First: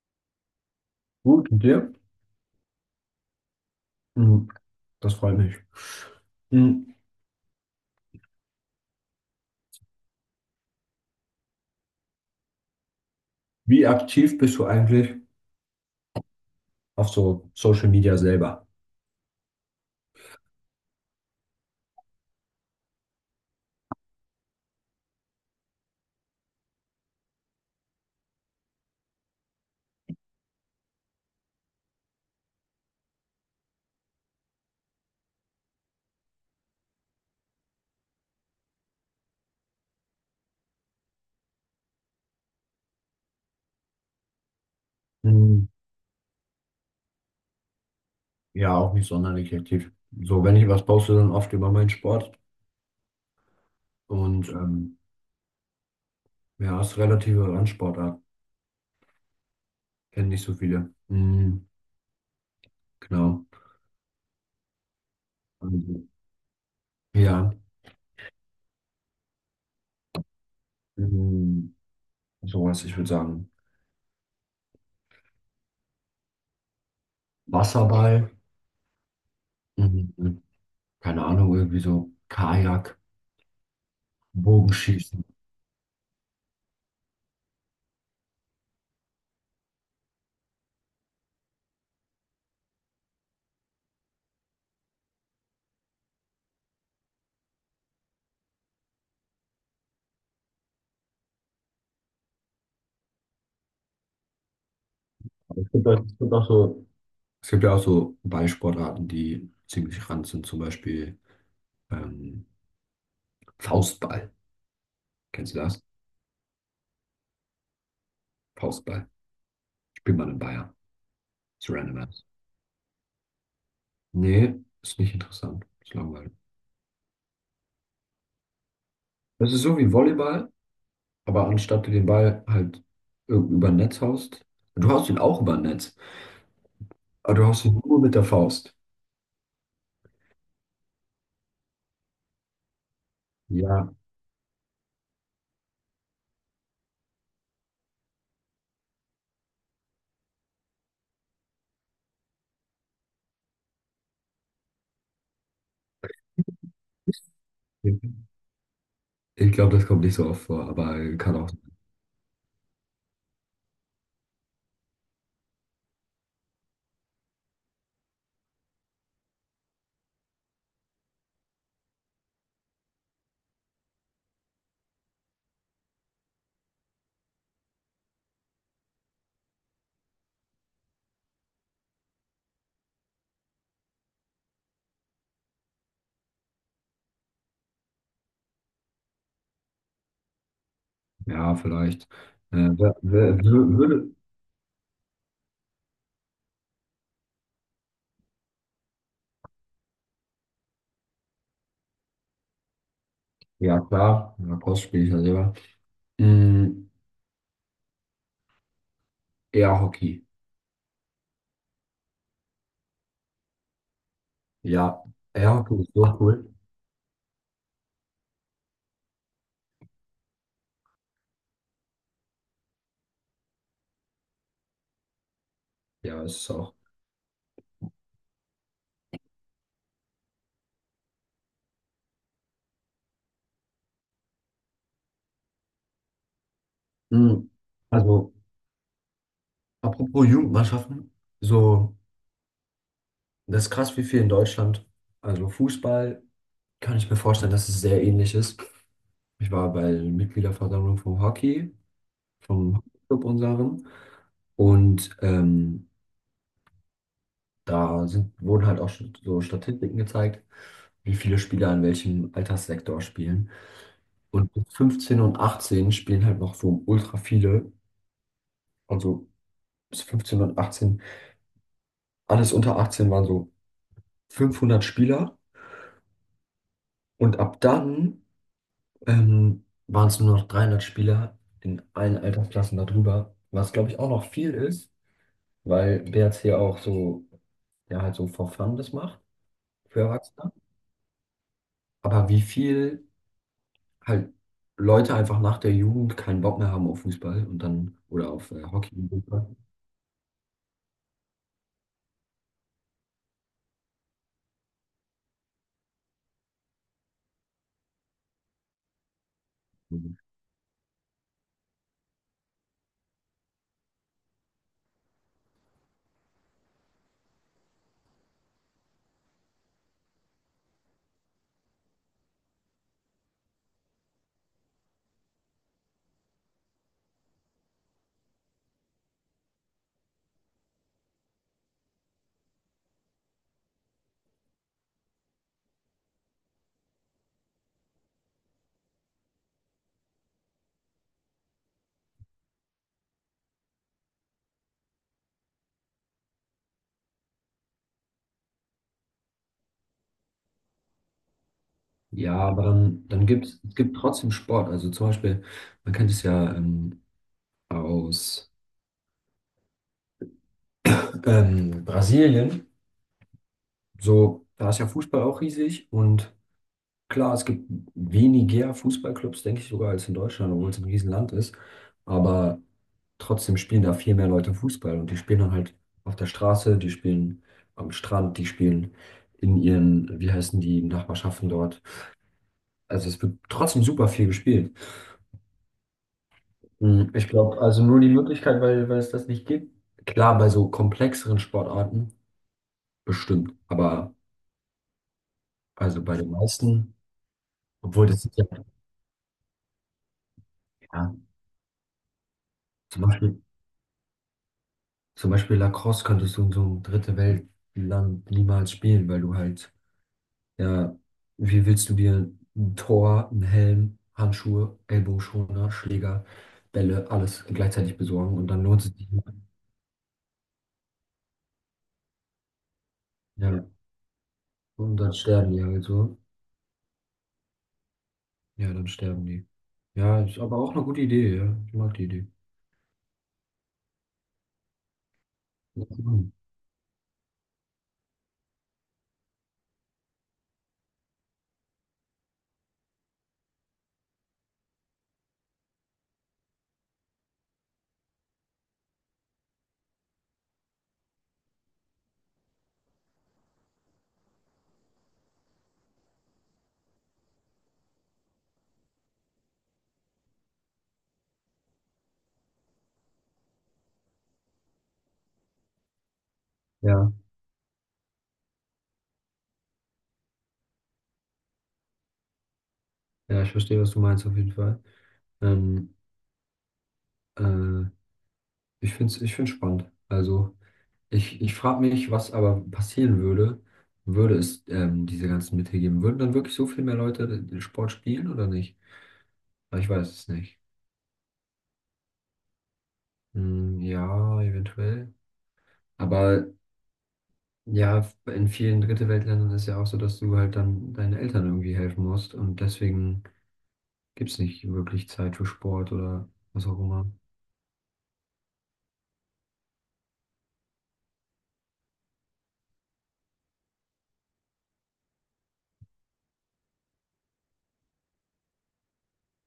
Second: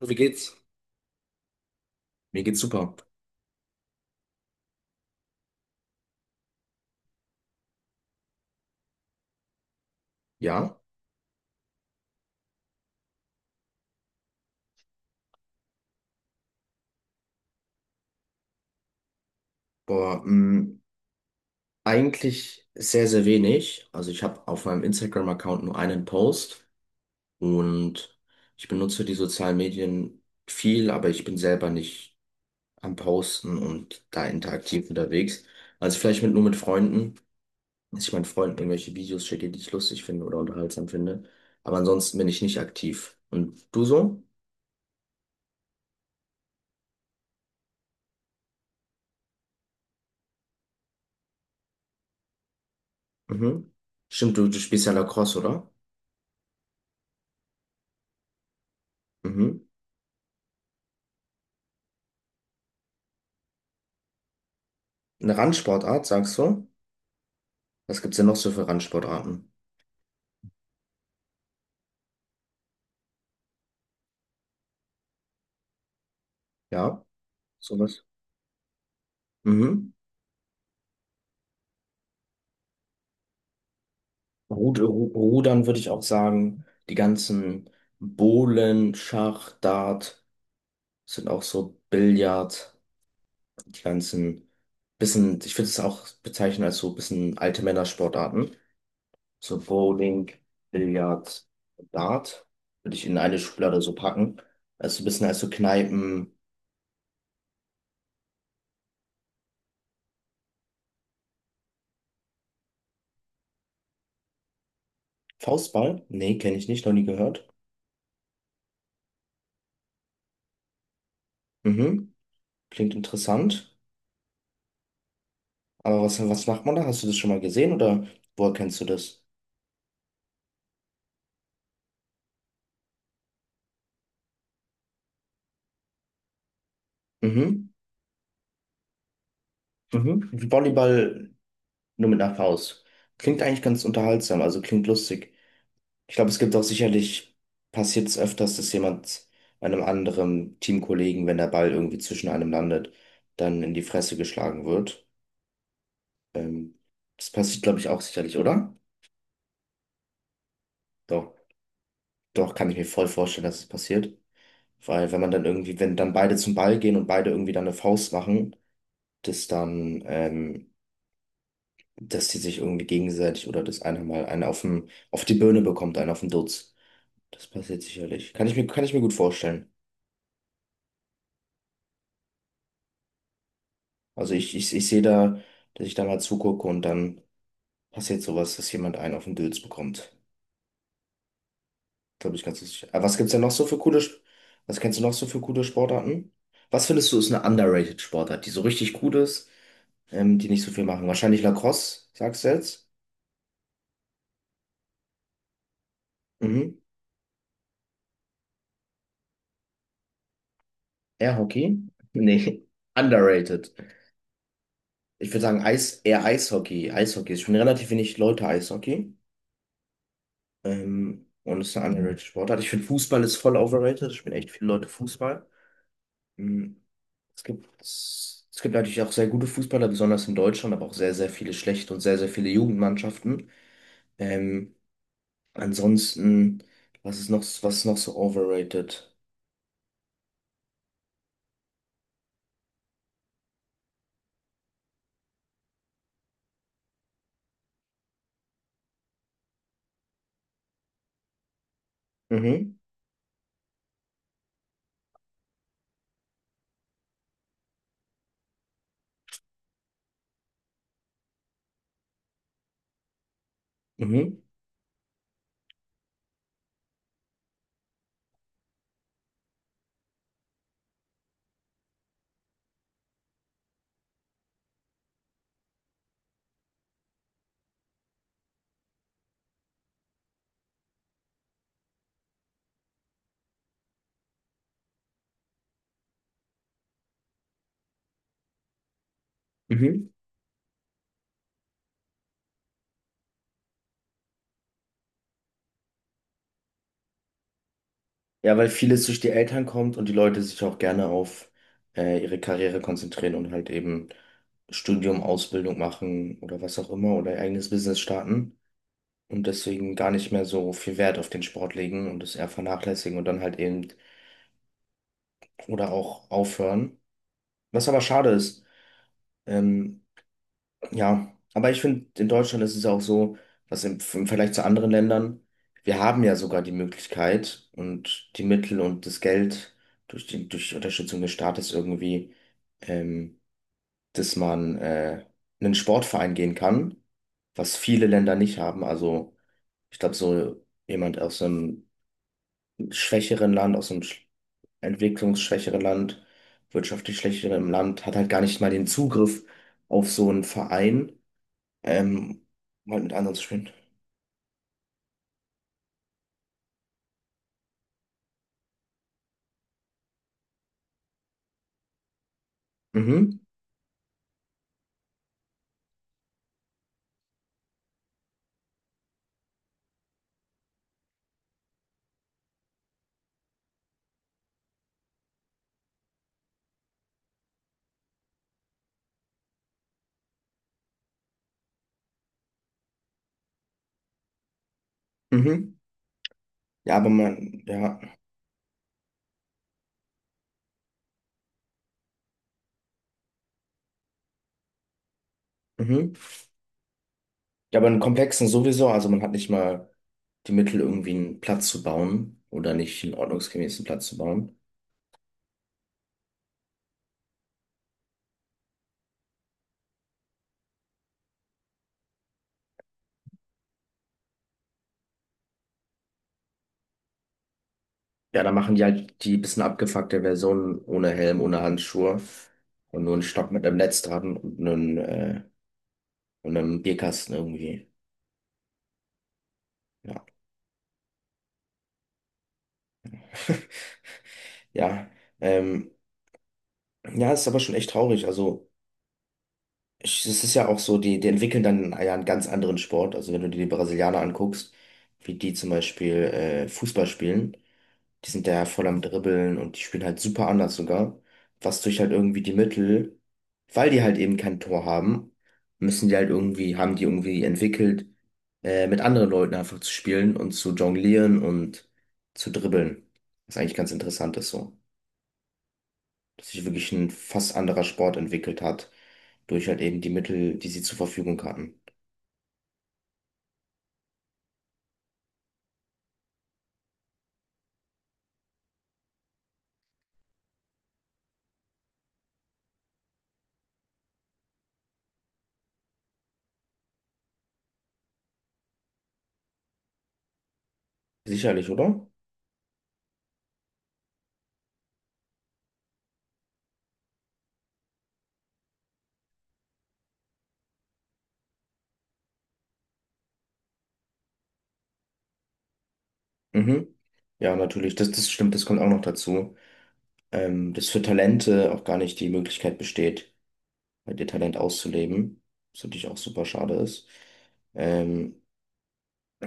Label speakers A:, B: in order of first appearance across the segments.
A: Wie geht's?
B: Gut, und dir?
A: Mir geht's super.
B: Mhm, Das freut mich. Mhm.
A: Ja,
B: Wie aktiv bist du eigentlich auf so Social Media selber?
A: boah, mh, Eigentlich sehr, sehr wenig. Also ich habe auf meinem Instagram-Account nur einen Post und ich benutze die sozialen Medien viel, aber ich bin selber nicht am Posten und da interaktiv unterwegs. Also vielleicht nur mit Freunden, dass ich meinen Freunden irgendwelche Videos schicke, die ich lustig finde oder unterhaltsam finde. Aber ansonsten bin ich nicht aktiv. Und du so?
B: Mhm. Ja, auch nicht sonderlich aktiv. So, wenn ich was poste, dann oft über meinen Sport.
A: Mhm. Stimmt,
B: Und
A: du spielst ja Lacrosse, oder?
B: ja, es ist relative Randsportart.
A: Mhm.
B: Kennen nicht so viele. Mhm, genau.
A: Eine
B: Also,
A: Randsportart, sagst du?
B: ja,
A: Was gibt's denn noch so für Randsportarten?
B: mhm, sowas, ich würde sagen.
A: Ja, sowas.
B: Wasserball,
A: Mhm.
B: mhm, keine Ahnung, irgendwie so Kajak, Bogenschießen.
A: Rudern würde ich auch sagen. Die ganzen Bohlen, Schach, Dart sind auch so Billard. Die ganzen bisschen, ich würde es auch bezeichnen als so bisschen alte Männersportarten. So Bowling, Billard, Dart würde ich in eine Schublade so packen. Also ein bisschen als so
B: Es gibt, auch- es
A: Kneipen.
B: gibt auch so Es gibt ja auch so Ballsportarten, die ziemlich ran sind, zum Beispiel ähm, Faustball. Kennst du das?
A: Faustball? Nee, kenne ich nicht, noch nie gehört.
B: Faustball. Spielt man in Bayern. Ist random
A: Mhm.
B: ass.
A: Klingt interessant.
B: Nee, ist nicht interessant. Ist
A: Aber
B: langweilig.
A: was macht man da? Hast du das schon mal gesehen oder woher kennst du das?
B: Das ist so wie Volleyball, aber anstatt du den Ball halt über ein Netz haust, du haust ihn auch über ein Netz, aber du haust
A: Mhm.
B: ihn nur mit der Faust.
A: Mhm. Wie Volleyball nur mit einer Faust. Klingt eigentlich ganz
B: Ja,
A: unterhaltsam, also klingt lustig. Ich glaube, es gibt auch sicherlich, passiert es öfters, dass jemand einem anderen Teamkollegen, wenn der Ball irgendwie zwischen einem landet, dann in die Fresse geschlagen wird. Ähm, Das passiert, glaube ich, auch sicherlich, oder?
B: ich glaube, das kommt nicht so oft vor, aber
A: Doch,
B: kann auch,
A: doch, kann ich mir voll vorstellen, dass es passiert. Weil wenn man dann irgendwie, wenn dann beide zum Ball gehen und beide irgendwie dann eine Faust machen, das dann dass die sich irgendwie gegenseitig oder dass einer mal einen auf den, auf die Birne bekommt, einen auf den Dutz. Das passiert sicherlich. Kann ich mir gut vorstellen. Also ich sehe da, dass ich da mal zugucke und dann passiert sowas, dass jemand einen auf den Dutz bekommt.
B: ja, vielleicht.
A: Glaube ich ganz
B: Äh,
A: sicher.
B: wer,
A: Aber was gibt's
B: wer,
A: denn noch so für
B: würde,
A: Was kennst du noch so für coole Sportarten? Was findest du ist eine underrated Sportart, die so richtig gut ist, die nicht so viel machen? Wahrscheinlich Lacrosse, sagst du jetzt?
B: ja, klar, ja, Faust spiele ich ja selber.
A: Mhm.
B: Mm, ja, Hockey.
A: Air Hockey? Nee, underrated.
B: Ja,
A: Ich würde
B: ja,
A: sagen,
B: Hockey ist so
A: Eher
B: cool.
A: Eishockey. Eishockey ist schon relativ wenig Leute Eishockey. Und ist eine underrated Sportart. Ich finde, Fußball ist voll overrated. Ich spielen echt viele Leute Fußball.
B: Ja, ist es auch.
A: Mhm. Es gibt natürlich auch sehr gute Fußballer, besonders in Deutschland, aber auch sehr, sehr viele schlechte und sehr, sehr viele Jugendmannschaften. Ähm, ansonsten, Was ist noch,
B: Mm.
A: was ist noch so
B: Also,
A: overrated?
B: apropos Jugendmannschaften, so, das ist krass, wie viel in Deutschland. Also, Fußball kann ich mir vorstellen, dass es sehr ähnlich ist. Ich war bei der Mitgliederversammlung vom Hockey,
A: Mhm,
B: vom Hockeyclub unserem. Und da sind, wurden halt auch so Statistiken gezeigt, wie viele Spieler in welchem Alterssektor spielen.
A: mhm,
B: Und mit 15 und 18 spielen halt noch so ultra viele. Also bis 15 und 18, alles unter 18 waren so 500 Spieler und ab dann waren es nur noch 300 Spieler in allen Altersklassen darüber, was glaube ich auch noch viel ist, weil BRC auch so, ja halt so for fun das macht für
A: mhm.
B: Erwachsene. Aber wie viel halt Leute einfach nach der Jugend keinen Bock mehr haben auf Fußball und dann oder auf
A: Ja, weil
B: Hockey
A: vieles
B: und
A: durch die
B: Fußball.
A: Eltern kommt und die Leute sich auch gerne auf ihre Karriere konzentrieren und halt eben Studium, Ausbildung machen oder was auch immer oder ihr eigenes Business starten und deswegen gar nicht mehr so viel Wert auf den Sport legen und es eher vernachlässigen und dann halt eben oder auch aufhören. Was aber schade ist. ähm, Ja, aber ich finde, in Deutschland ist es auch so, dass im Vergleich zu anderen Ländern, wir haben ja sogar die Möglichkeit und die Mittel und das Geld durch durch die Unterstützung des Staates irgendwie, ähm, dass man in einen Sportverein gehen kann, was viele Länder nicht haben. Also ich glaube, so jemand aus einem schwächeren Land, entwicklungsschwächeren Land, wirtschaftlich schwächeren Land, hat halt gar nicht mal den Zugriff auf so einen Verein
B: Ja,
A: ähm,
B: aber
A: um halt
B: dann,
A: mit
B: dann
A: anderen zu
B: gibt es
A: spielen.
B: gibt trotzdem Sport. Also zum Beispiel, man kennt es ja aus Brasilien,
A: Mhm.
B: so, da ist ja Fußball auch riesig und klar, es gibt weniger Fußballclubs, denke ich sogar, als in Deutschland, obwohl es ein Riesenland ist. Aber trotzdem spielen da viel mehr Leute Fußball und die spielen dann halt auf der Straße, die spielen am Strand, die spielen in ihren, wie heißen die, Nachbarschaften dort. Also es wird trotzdem super viel gespielt.
A: Mhm. Ja, aber
B: Ich glaube,
A: man,
B: also
A: ja.
B: nur die Möglichkeit, weil es das nicht gibt. Klar, bei so komplexeren Sportarten bestimmt, aber also
A: Mhm.
B: bei den meisten.
A: Ja, aber in
B: Obwohl, das ist ja,
A: Komplexen sowieso, also man hat nicht mal die Mittel, irgendwie
B: ja,
A: einen Platz zu bauen oder nicht
B: zum
A: einen
B: Beispiel,
A: ordnungsgemäßen Platz zu bauen.
B: zum Beispiel Lacrosse könntest du in so einem dritte Weltland niemals spielen, weil du halt, ja, wie willst du dir ein Tor, einen Helm, Handschuhe, Ellbogenschoner, Schläger, Bälle, alles gleichzeitig besorgen
A: Ja,
B: und
A: dann
B: dann
A: machen
B: lohnt
A: die
B: es sich
A: halt
B: nicht.
A: die bisschen abgefuckte Version ohne Helm, ohne Handschuhe und nur einen Stock
B: Ja,
A: mit einem Netz dran und
B: und dann sterben die halt so.
A: und einem Bierkasten irgendwie.
B: Ja, dann sterben die. Ja,
A: Ja.
B: ist aber auch eine gute Idee, ja. Ich mag die Idee.
A: Ja, ähm, ja, ist aber schon echt traurig. Also. Es ist ja auch so, die entwickeln dann ja einen ganz anderen Sport. Also wenn du dir die Brasilianer anguckst, wie die zum Beispiel Fußball spielen, die sind da ja voll am Dribbeln und die spielen halt super anders sogar. Was durch halt irgendwie die Mittel, weil die halt eben kein Tor haben, müssen die halt irgendwie, haben die irgendwie entwickelt, mit anderen Leuten einfach zu spielen und zu jonglieren und zu dribbeln. Was eigentlich ganz interessant ist so, dass sich wirklich ein
B: Ja,
A: fast anderer Sport entwickelt hat, durch halt eben die Mittel, die sie zur Verfügung hatten.
B: ja, ich verstehe, was du meinst auf jeden Fall. Ähm, äh, ich finde es ich find's spannend. Also. Ich frage mich, was aber passieren würde, würde es diese ganzen Mittel geben. Würden dann wirklich so viel mehr Leute den Sport spielen oder nicht? Aber ich weiß es nicht.
A: Sicherlich, oder?
B: Hm, ja, eventuell. Aber ja, in vielen Dritte-Welt-Ländern ist ja auch so, dass du halt dann deinen Eltern irgendwie helfen musst und deswegen gibt es nicht wirklich Zeit für Sport oder was auch
A: Mhm.
B: immer.
A: Ja, natürlich, das stimmt, das kommt auch noch dazu, dass für Talente auch gar nicht die Möglichkeit besteht, halt ihr Talent auszuleben, was natürlich auch super schade ist. Ähm,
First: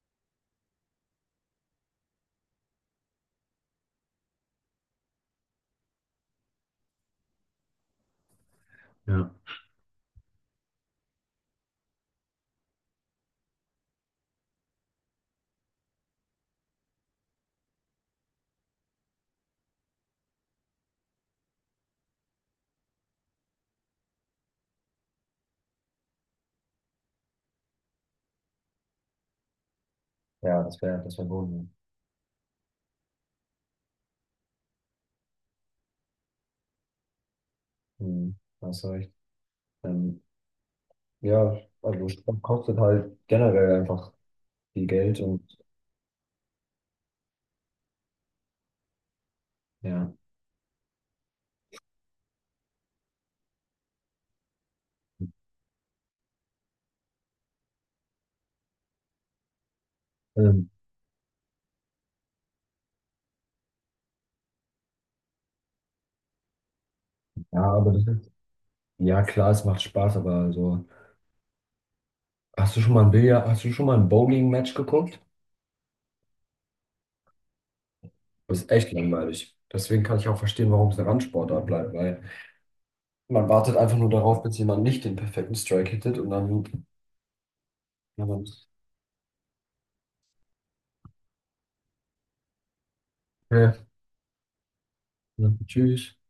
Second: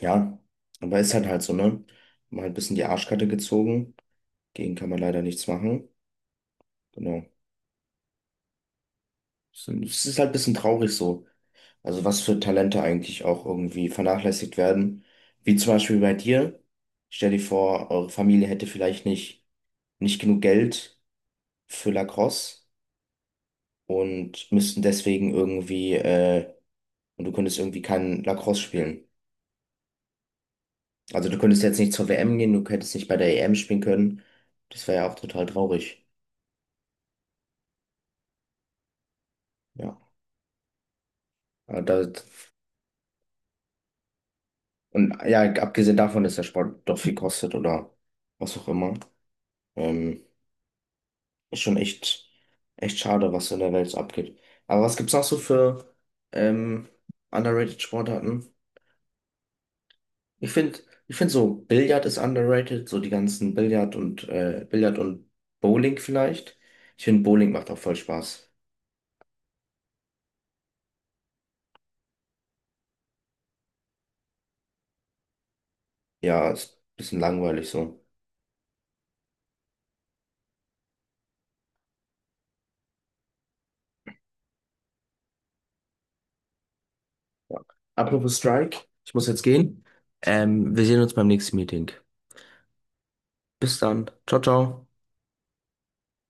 A: ja, aber ist halt halt so, ne? Mal ein bisschen die Arschkarte gezogen, gegen kann man leider nichts machen. Genau.
B: Ja.
A: Es ist halt ein bisschen traurig so. Also was für Talente eigentlich auch irgendwie vernachlässigt werden. Wie zum Beispiel bei dir. Stell dir vor, eure Familie hätte vielleicht nicht, nicht genug Geld für Lacrosse und müssten deswegen irgendwie, und du könntest irgendwie kein Lacrosse spielen.
B: Ja, das wär
A: Also du könntest
B: gut.
A: jetzt nicht zur WM gehen, du hättest nicht bei der EM spielen können. Das wäre ja auch total traurig.
B: Hm, Da hast du recht.
A: Ja.
B: Ähm, ja,
A: Aber Da,
B: also Sport kostet halt generell einfach viel
A: und
B: Geld
A: ja,
B: und
A: abgesehen davon, dass der Sport doch viel kostet oder was auch immer.
B: ja.
A: Ähm, Ist schon echt, echt schade, was so in der Welt so abgeht. Aber was gibt's noch so für ähm, underrated Sportarten? Ich
B: Ähm,
A: finde, ich find so Billard ist underrated, so die ganzen Billard und Bowling vielleicht. Ich finde, Bowling
B: ja,
A: macht auch
B: aber
A: voll Spaß.
B: ja klar, es macht Spaß, aber also, hast du schon mal ein Bowling-Match geguckt?
A: Ja, ist ein bisschen langweilig so.
B: Das ist echt langweilig. Deswegen kann ich auch verstehen, warum es eine Randsportart bleibt, weil man wartet einfach nur darauf, bis jemand nicht den perfekten Strike hittet und dann,
A: Ja.
B: ja,
A: Apropos
B: man,
A: Strike, ich muss jetzt gehen. Wir sehen uns beim nächsten Meeting.
B: ja,
A: Bis dann. Ciao, ciao.
B: ja, tschüss.